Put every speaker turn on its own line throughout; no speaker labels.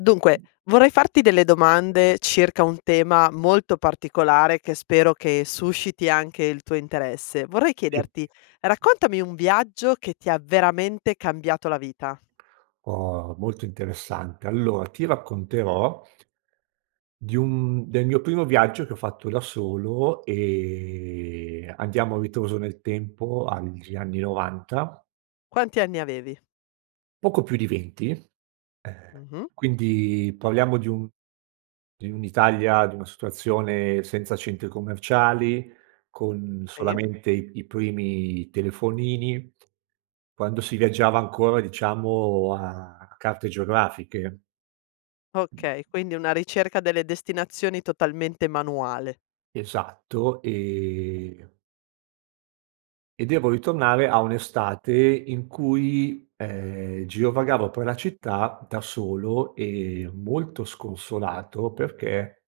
Dunque, vorrei farti delle domande circa un tema molto particolare che spero che susciti anche il tuo interesse. Vorrei chiederti,
[unintelligible]
raccontami un viaggio che ti ha veramente cambiato la vita.
Oh, molto interessante, allo ti racconterò di un del mio primo viaggio che ho fatto da solo e andiamo a ritroso nel tempo agli anni '90.
Quanti anni avevi?
Poco più di 20, ehm,
Mh-mh.
quindi parliamo di un di un'Italia di una situazione senza centri commerciali, con
E?
solamente i primi telefonini, quando si viaggiava ancora, diciamo, a carte geografiche.
Okay, quindi una ricerca delle destinazioni totalmente manuale.
Esatto, ehm e devo ritornare a un'estate in cui, ehm, girovagavo per la città da solo e molto sconsolato perché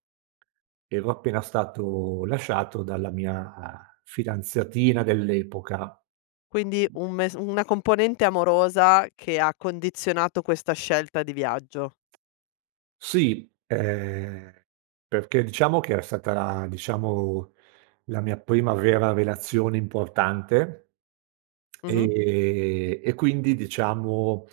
ero appena stato lasciato dalla mia fidanzatina dell'epoca.
Quindi un mes una componente amorosa che ha condizionato questa scelta di viaggio.
Sì, ehm, perché diciamo che era stata diciamo, la mia prima vera relazione importante,
Mh-mh.
ehm, e quindi, diciamo,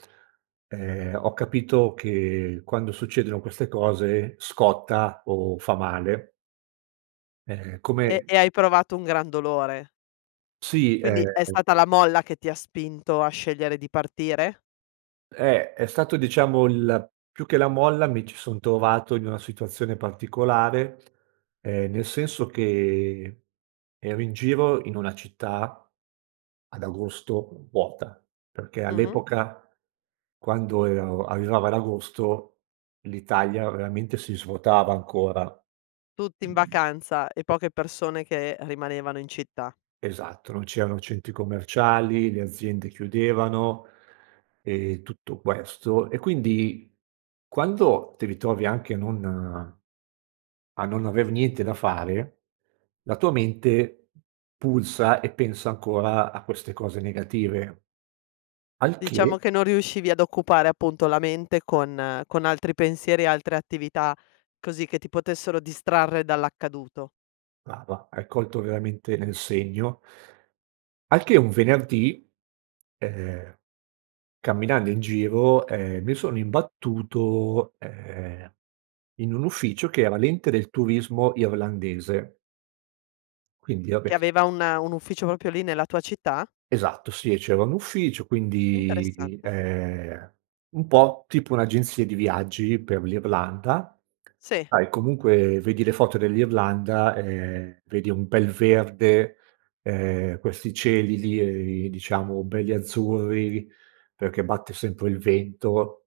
ehm, ho capito che quando succedono queste cose scotta o fa male. Ehm,
E
come
e hai provato un gran dolore.
Sì,
Quindi è
ehm
stata la molla che ti ha spinto a scegliere di partire?
Eh, è stato, diciamo, l più che la molla mi ci son trovato in una situazione particolare, ehm, nel senso che ero in giro in una città, ad agosto, vuota, perché
Mh-mh.
all'epoca quando e o arrivava ad agosto, l'Italia veramente si svuotava ancora.
Tutti in vacanza e poche persone che rimanevano in città.
Esatto, non c'erano centri commerciali, le aziende chiudevano e tutto questo, e quindi quando ti ritrovi anche non a non aver niente da fare, la tua mente pulsa e pensa ancora a queste cose negative. Al
Diciamo
che
che non riuscivi ad occupare, appunto, la mente con con altri pensieri e altre attività, così che ti potessero distrarre dall'accaduto.
Brava, hai colto veramente nel segno. Al che, un venerdì, ehm, camminando in giro, ehm, mi sono imbattuto, ehm, in un ufficio che era l'ente del turismo irlandese. Quindi va
Che
beh.
aveva un un ufficio proprio lì nella tua città?
Esatto, sì, e c'era un ufficio, quindi,
Interessante.
ehm, un po' tipo un'agenzia di viaggi per l'Irlanda.
Sì.
Sai comunque vedi le foto dell'Irlanda, ehm, vedi un bel verde, ehm, questi cieli lì e diciamo belli azzurri, perché batte sempre il vento,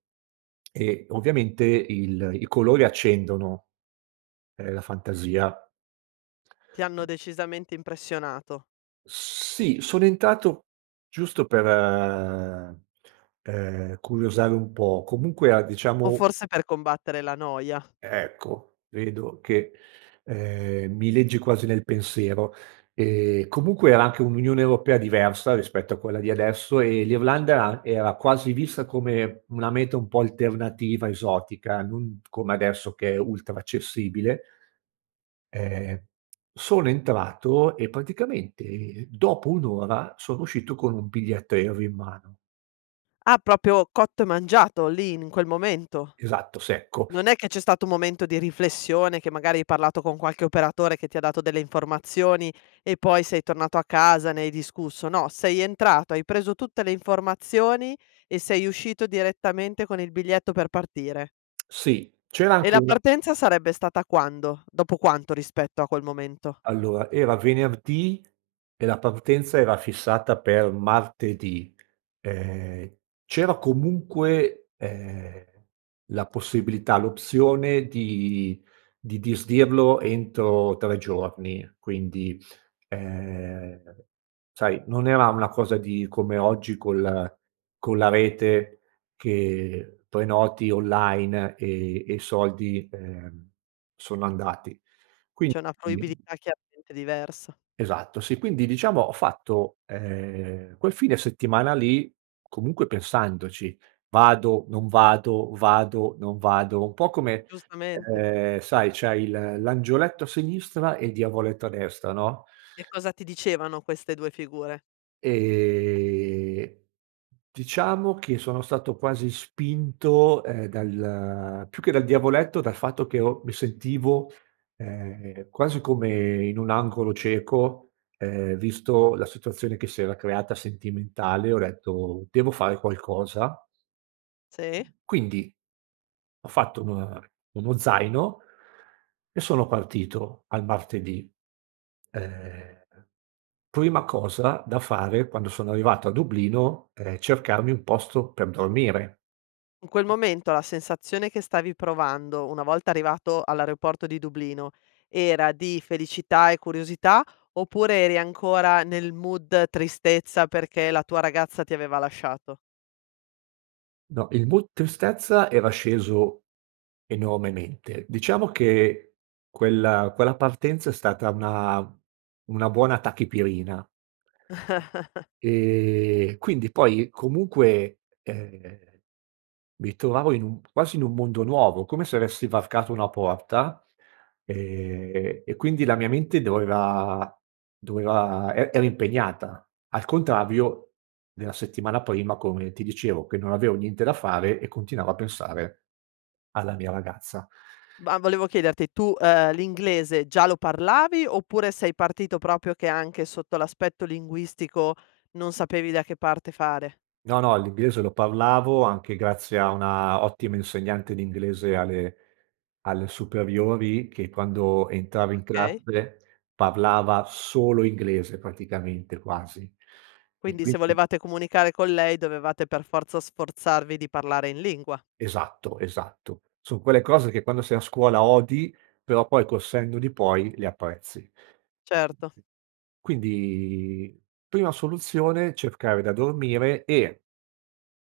e ovviamente il i colori accendono, ehm, la fantasia.
Ti hanno decisamente impressionato.
Sì, sono entrato giusto per, ehm, curiosare un po', comunque a
O
diciamo
forse per combattere la noia.
Ecco. Vedo che, ehm, mi leggi quasi nel pensiero e comunque era anche un'Unione europea diversa rispetto a quella di adesso e l'Irlanda a era quasi vista come una meta un po' alternativa, esotica, non come adesso che è ultra accessibile. Ehm, sono entrato e praticamente dopo 1 ora sono uscito con un biglietto aereo in mano.
Ah proprio cotto e mangiato lì, in quel momento.
Esatto, secco.
Non è che c'è stato un momento di riflessione, che magari hai parlato con qualche operatore che ti ha dato delle informazioni e poi sei tornato a casa, ne hai discusso, no, sei entrato, hai preso tutte le informazioni e sei uscito direttamente con il biglietto per partire.
Sì, c'era
E
anche
la
una
partenza sarebbe stata quando? Dopo quanto rispetto a quel momento?
Allora, era venerdì e la partenza era fissata per martedì, ehm, c'era comunque, ehm, la possibilità, l'opzione di di disdirlo entro 3 giorni, quindi, ehm, sai, non era una cosa di come oggi col con la rete che prenoti online e e i soldi, ehm, sono andati,
C'è una
quindi
fruibilità chiaramente diversa.
Esatto, sì, quindi diciamo, ho fatto, ehm, quel fine settimana lì comunque pensandoci: vado, non vado, vado, non vado, un po' come,
Giustamente.
ehm, sai c'hai il l'angioletto a sinistra e il diavoletto a destra, no.
E cosa ti dicevano queste 2 figure?
Ehm, diciamo che sono stato quasi spinto, ehm, dal più che dal diavoletto dal fatto che ho mi sentivo, ehm, quasi come in un angolo cieco, ehm, visto la situazione che si era creata sentimentale, ho detto: "Devo fare qualcosa".
Sì.
Quindi ho fatto una uno zaino e sono partito al martedì, ehm, prima cosa da fare quando sono arrivato a Dublino, è cercarmi un posto per dormire.
In quel momento, la sensazione che stavi provando una volta arrivato all'aeroporto di Dublino, era di felicità e curiosità, oppure eri ancora nel mood tristezza, perché la tua ragazza ti aveva lasciato?
No il mood tristezza, era sceso enormemente. Diciamo che quella quella partenza è stata una una buona tachipirina ehm, quindi poi comunque, ehm, mi trovavo in un quasi in un mondo nuovo, come se avessi varcato una porta, ehm, e quindi la mia mente doveva doveva e era impegnata, al contrario della settimana prima, come ti dicevo che non avevo niente da fare, e continuavo a pensare alla mia ragazza.
Ma volevo chiederti tu, ehm, l'inglese già lo parlavi, oppure sei partito proprio che anche sotto l'aspetto linguistico, non sapevi da che parte fare?
No, no, l'inglese lo parlavo, anche grazie a una ottima insegnante di inglese, alle alle superiori, che quando entrava in
Okay.
classe, parlava solo inglese praticamente quasi, e
Quindi, se
quindi
volevate comunicare con lei, dovevate per forza sforzarvi di parlare in lingua.
Esatto, esatto. Son quelle cose, che quando sei a scuola odi, però poi col senno di poi le apprezzi.
Certo.
Quindi prima soluzione, cercare da dormire e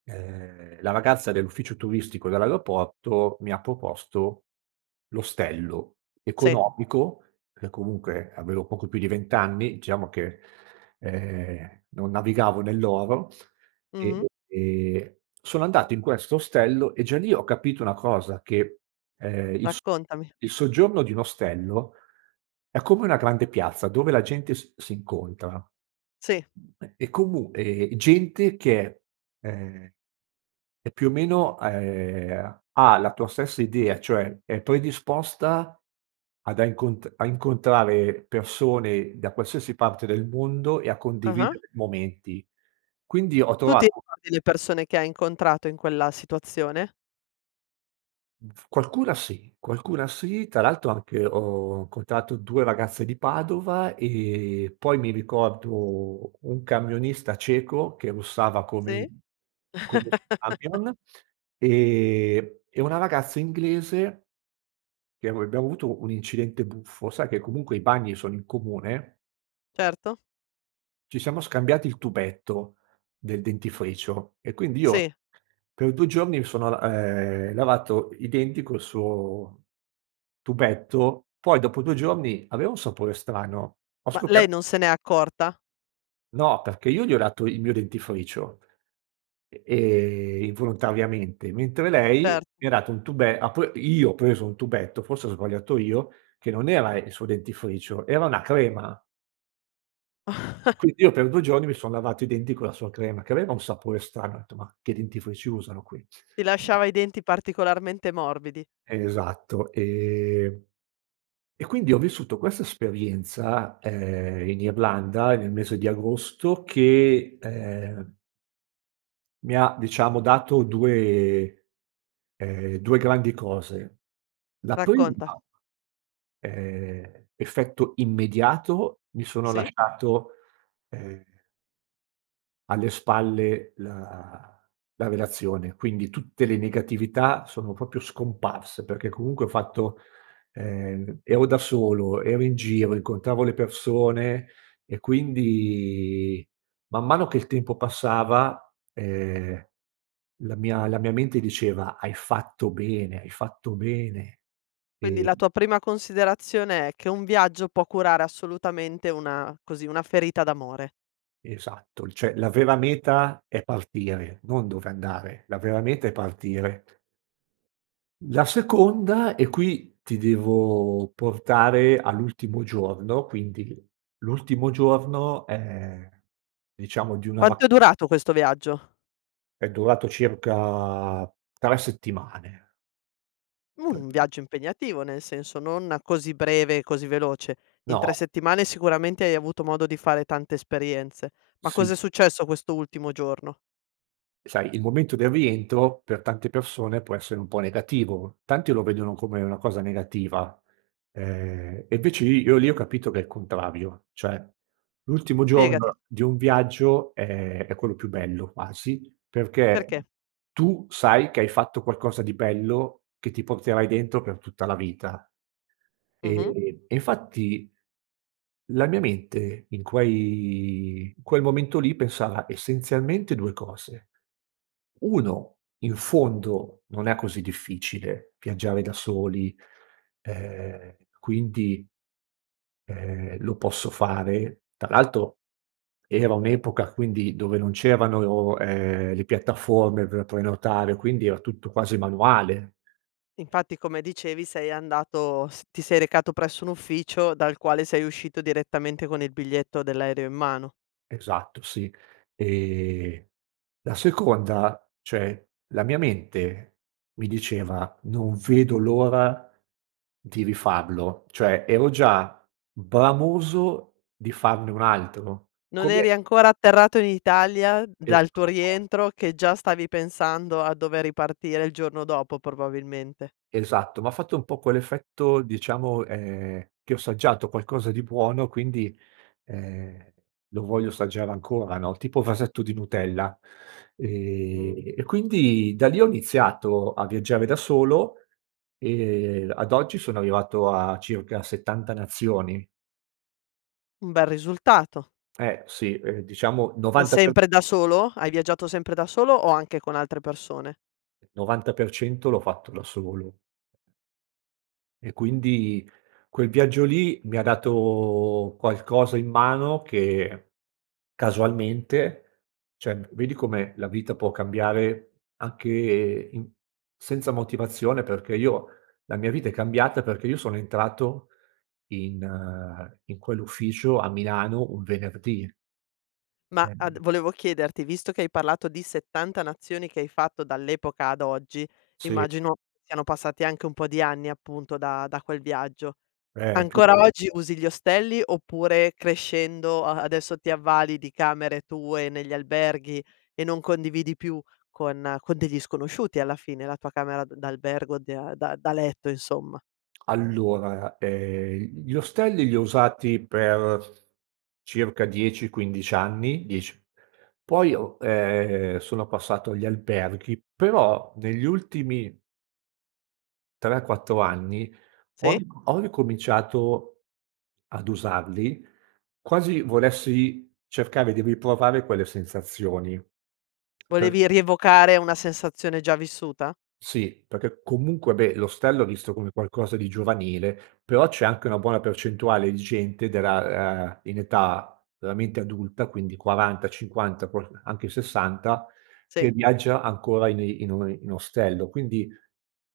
ehm, la ragazza dell'ufficio turistico dell'aeroporto, mi ha proposto l'ostello,
Sì.
economico per comunque avevo poco più di vent'anni, diciamo che, ehm, non navigavo nell'oro,
Mh-mh.
e e sono andato in questo ostello e già lì ho capito una cosa che, ehm, il so
Raccontami.
il soggiorno di un ostello è come una grande piazza dove la gente s s'incontra,
Sì.
eh, e comu ehm, gente che, ehm, è più o meno, a ehm, ha la tua stessa idea cioè è predisposta ad a incon a incontrare persone da qualsiasi parte del mondo e a
Ah-ah.
condividere momenti, quindi ho
Tu ti
trovato
ricordi, le persone che hai incontrato in quella situazione?
F qualcuna sì, qualcuna sì, tra l'altro anche ho incontrato 2 ragazze di Padova, ehm, poi mi ricordo un camionista ceco, che russava come
Sì.
come il suo camion, ehm, e una ragazza inglese che ero e abbiamo avuto un incidente buffo, sai che comunque i bagni sono in comune
Certo.
ci siamo scambiati il tubetto del dentifricio, e quindi
Sì.
io per 2 giorni mi sono l ehm, lavato i denti col suo tubetto, poi dopo 2 giorni aveva un sapore strano. Ho
Ma lei
scoper
non se n'è accorta?
No, perché io gli ho dato il mio dentifricio, e ehm, involontariamente, mentre lei
Cer
mi ha dato un tube ha pre io ho preso un tubetto, forse ho sbagliato io, che non era il suo dentifricio, era una crema. Quindi io per 2 giorni mi son lavato i denti con la sua crema, che aveva un sapore strano, ho detto: "Mah che dentifrici usano qui?"
Ti lasciava i denti, particolarmente morbidi.
Esatto, ehm e quindi ho vissuto questa esperienza, ehm, in Irlanda e nel mese di agosto che, ehm mi ha diciamo, dato 2, ehm, 2 grandi cose. La prima
Racconta.
ehm, effetto immediato mi sono
Sì.
lasciato, ehm alle spalle la la relazione, quindi tutte le negatività sono proprio scomparse, perché comunque ho fatto ehm, ero da solo, ero in giro, incontravo le persone, e quindi man mano che il tempo passava, ehm, la mia la mia mente diceva: "Hai fatto bene, hai fatto bene".
Quindi, la
Ehm
tua prima considerazione è che un viaggio può curare assolutamente una così, una ferita d'amore.
Esatto. Cioè la vera meta è partire, non dove andare. La vera meta è partire. La seconda, e qui ti devo portare all'ultimo giorno quindi l'ultimo giorno, ehm, diciamo di una
Quanto è
vaca
durato questo viaggio?
è durato circa 3 settimane.
Mhmm, un viaggio impegnativo, nel senso, non così breve e così veloce. In 3
No.
settimane sicuramente hai avuto modo di fare tante esperienze. Ma cosa è
Sì.
successo questo ultimo giorno?
Sai, il momento del rientro per tante persone può essere un po' negativo, tanti lo vedono come una cosa negativa, ehm, e invece i io lì ho capito che è il contrario, cioè l'ultimo
Spiegati.
giorno di un viaggio è è quello più bello quasi, perché
Perché?
tu sai che hai fatto qualcosa di bello che ti porterai dentro per tutta la vita.
Mh-mh.
E e infatti, la mia mente in quei in quel momento lì pensava essenzialmente 2 cose: 1 in fondo non è così difficile viaggiare da soli e quindi, ehm, lo posso fare tra l'altro era un'epoca quindi dove non c'erano, ehm, le piattaforme per prenotare quindi era tutto quasi manuale.
Infatti come dicevi sei andato s ti sei recato presso un ufficio dal quale sei uscito direttamente con il biglietto dell'aereo in mano.
Esatto sì, e la seconda, cioè, la mia mente mi diceva: "Non vedo l'ora di rifarlo", cioè ero già bramoso di farne un altro,
Non
come
eri ancora atterrato in Italia
Esa
dal tuo
[unintelligible]
rientro che già stavi pensando a dover ripartire il giorno dopo probabilmente.
Esatto, m'ha fatto un po' quell'effetto diciamo, ehm, che ho assaggiato qualcosa di buono quindi, ehm, lo voglio assaggiare ancora no, tipo vasetto di Nutella,
Mh.
ehm, e quindi da lì ho iniziato a viaggiare da solo e ad oggi sono arrivato a circa 70 nazioni.
Un bel risultato.
Eh sì, ehm, diciamo, 90 per
Sempre da solo? Hai viaggiato sempre da solo o anche con altre persone?
[unintelligible] 90% l'ho fatto da solo. E quindi quel viaggio lì mi ha dato qualcosa in mano che casualmente, cioè vedi come la vita può cambiare anche i senza motivazione perché io la mia vita è cambiata perché io sono entrato in in quell'ufficio a Milano, un venerdì.
Ma
Eh
ad volevo chiederti, visto che hai parlato di 70 nazioni che hai fatto dall'epoca ad oggi,
Sì.
immagino siano passati anche un po' di anni appunto da da quel viaggio.
Eh, più
Ancora oggi usi gli ostelli oppure crescendo a adesso ti avvali di camere tue negli alberghi e non condividi più con con degli sconosciuti alla fine, la tua camera d d'albergo di a da da letto insomma?
Allora, ehm, gli ostelli li ho usati per circa 10-15 anni, 10 poi ho, ehm, sono passato agli alberghi, però negli ultimi 3-4 anni ho
Sì.
ho ricominciato ad usarli, quasi volessi cercare di riprovare quelle sensazioni per
Volevi rievocare una sensazione già vissuta?
Sì, perché comunque beh, l'ostello è visto come qualcosa di giovanile, però c'è anche una buona percentuale di gente della, ah, in età veramente adulta, quindi 40-50, qualc anche 60
Sì.
che viaggia ancora in in o in ostello, quindi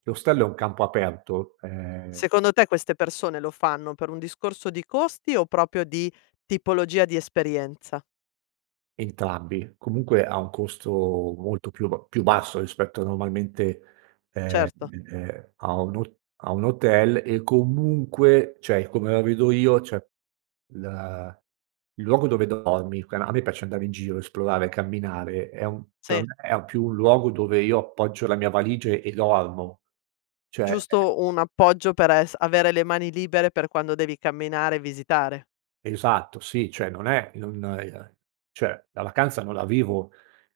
l'ostello è un campo aperto, ehm
Secondo te queste persone lo fanno per un discorso di costi o proprio di tipologia di esperienza?
Entrambi, comunque ha un costo molto più b più basso rispetto normalmente, ehm,
Certo.
ehm, a un hot a un hotel e comunque cioè, come la vedo io cioè, la il luogo dove dormi, quan a me piace andare in giro, esplorare, camminare, è un per
Sì.
me è più un luogo dove io appoggio la mia valigia e dormo cioè, eh
Giusto un appoggio per es avere le mani libere per quando devi camminare e visitare.
Esatto, sì, cioè, non è, non, ehm cioè, la vacanza non la vivo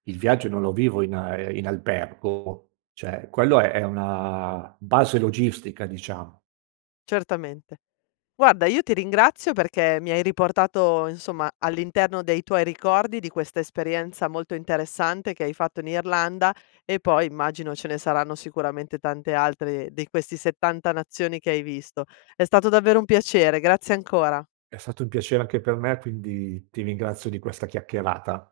il viaggio non lo vivo in a in albergo cioè, quello è è una base logistica diciamo.
Certamente. Guarda io ti ringrazio perché mi hai riportato insomma all'interno dei tuoi ricordi, di questa esperienza molto interessante che hai fatto in Irlanda, e poi immagino ce ne saranno sicuramente tante altre dei questi 70 nazioni che hai visto. È stato davvero un piacere, grazie ancora.
È stato un piacere anche per me, quindi ti ringrazio di questa chiacchierata.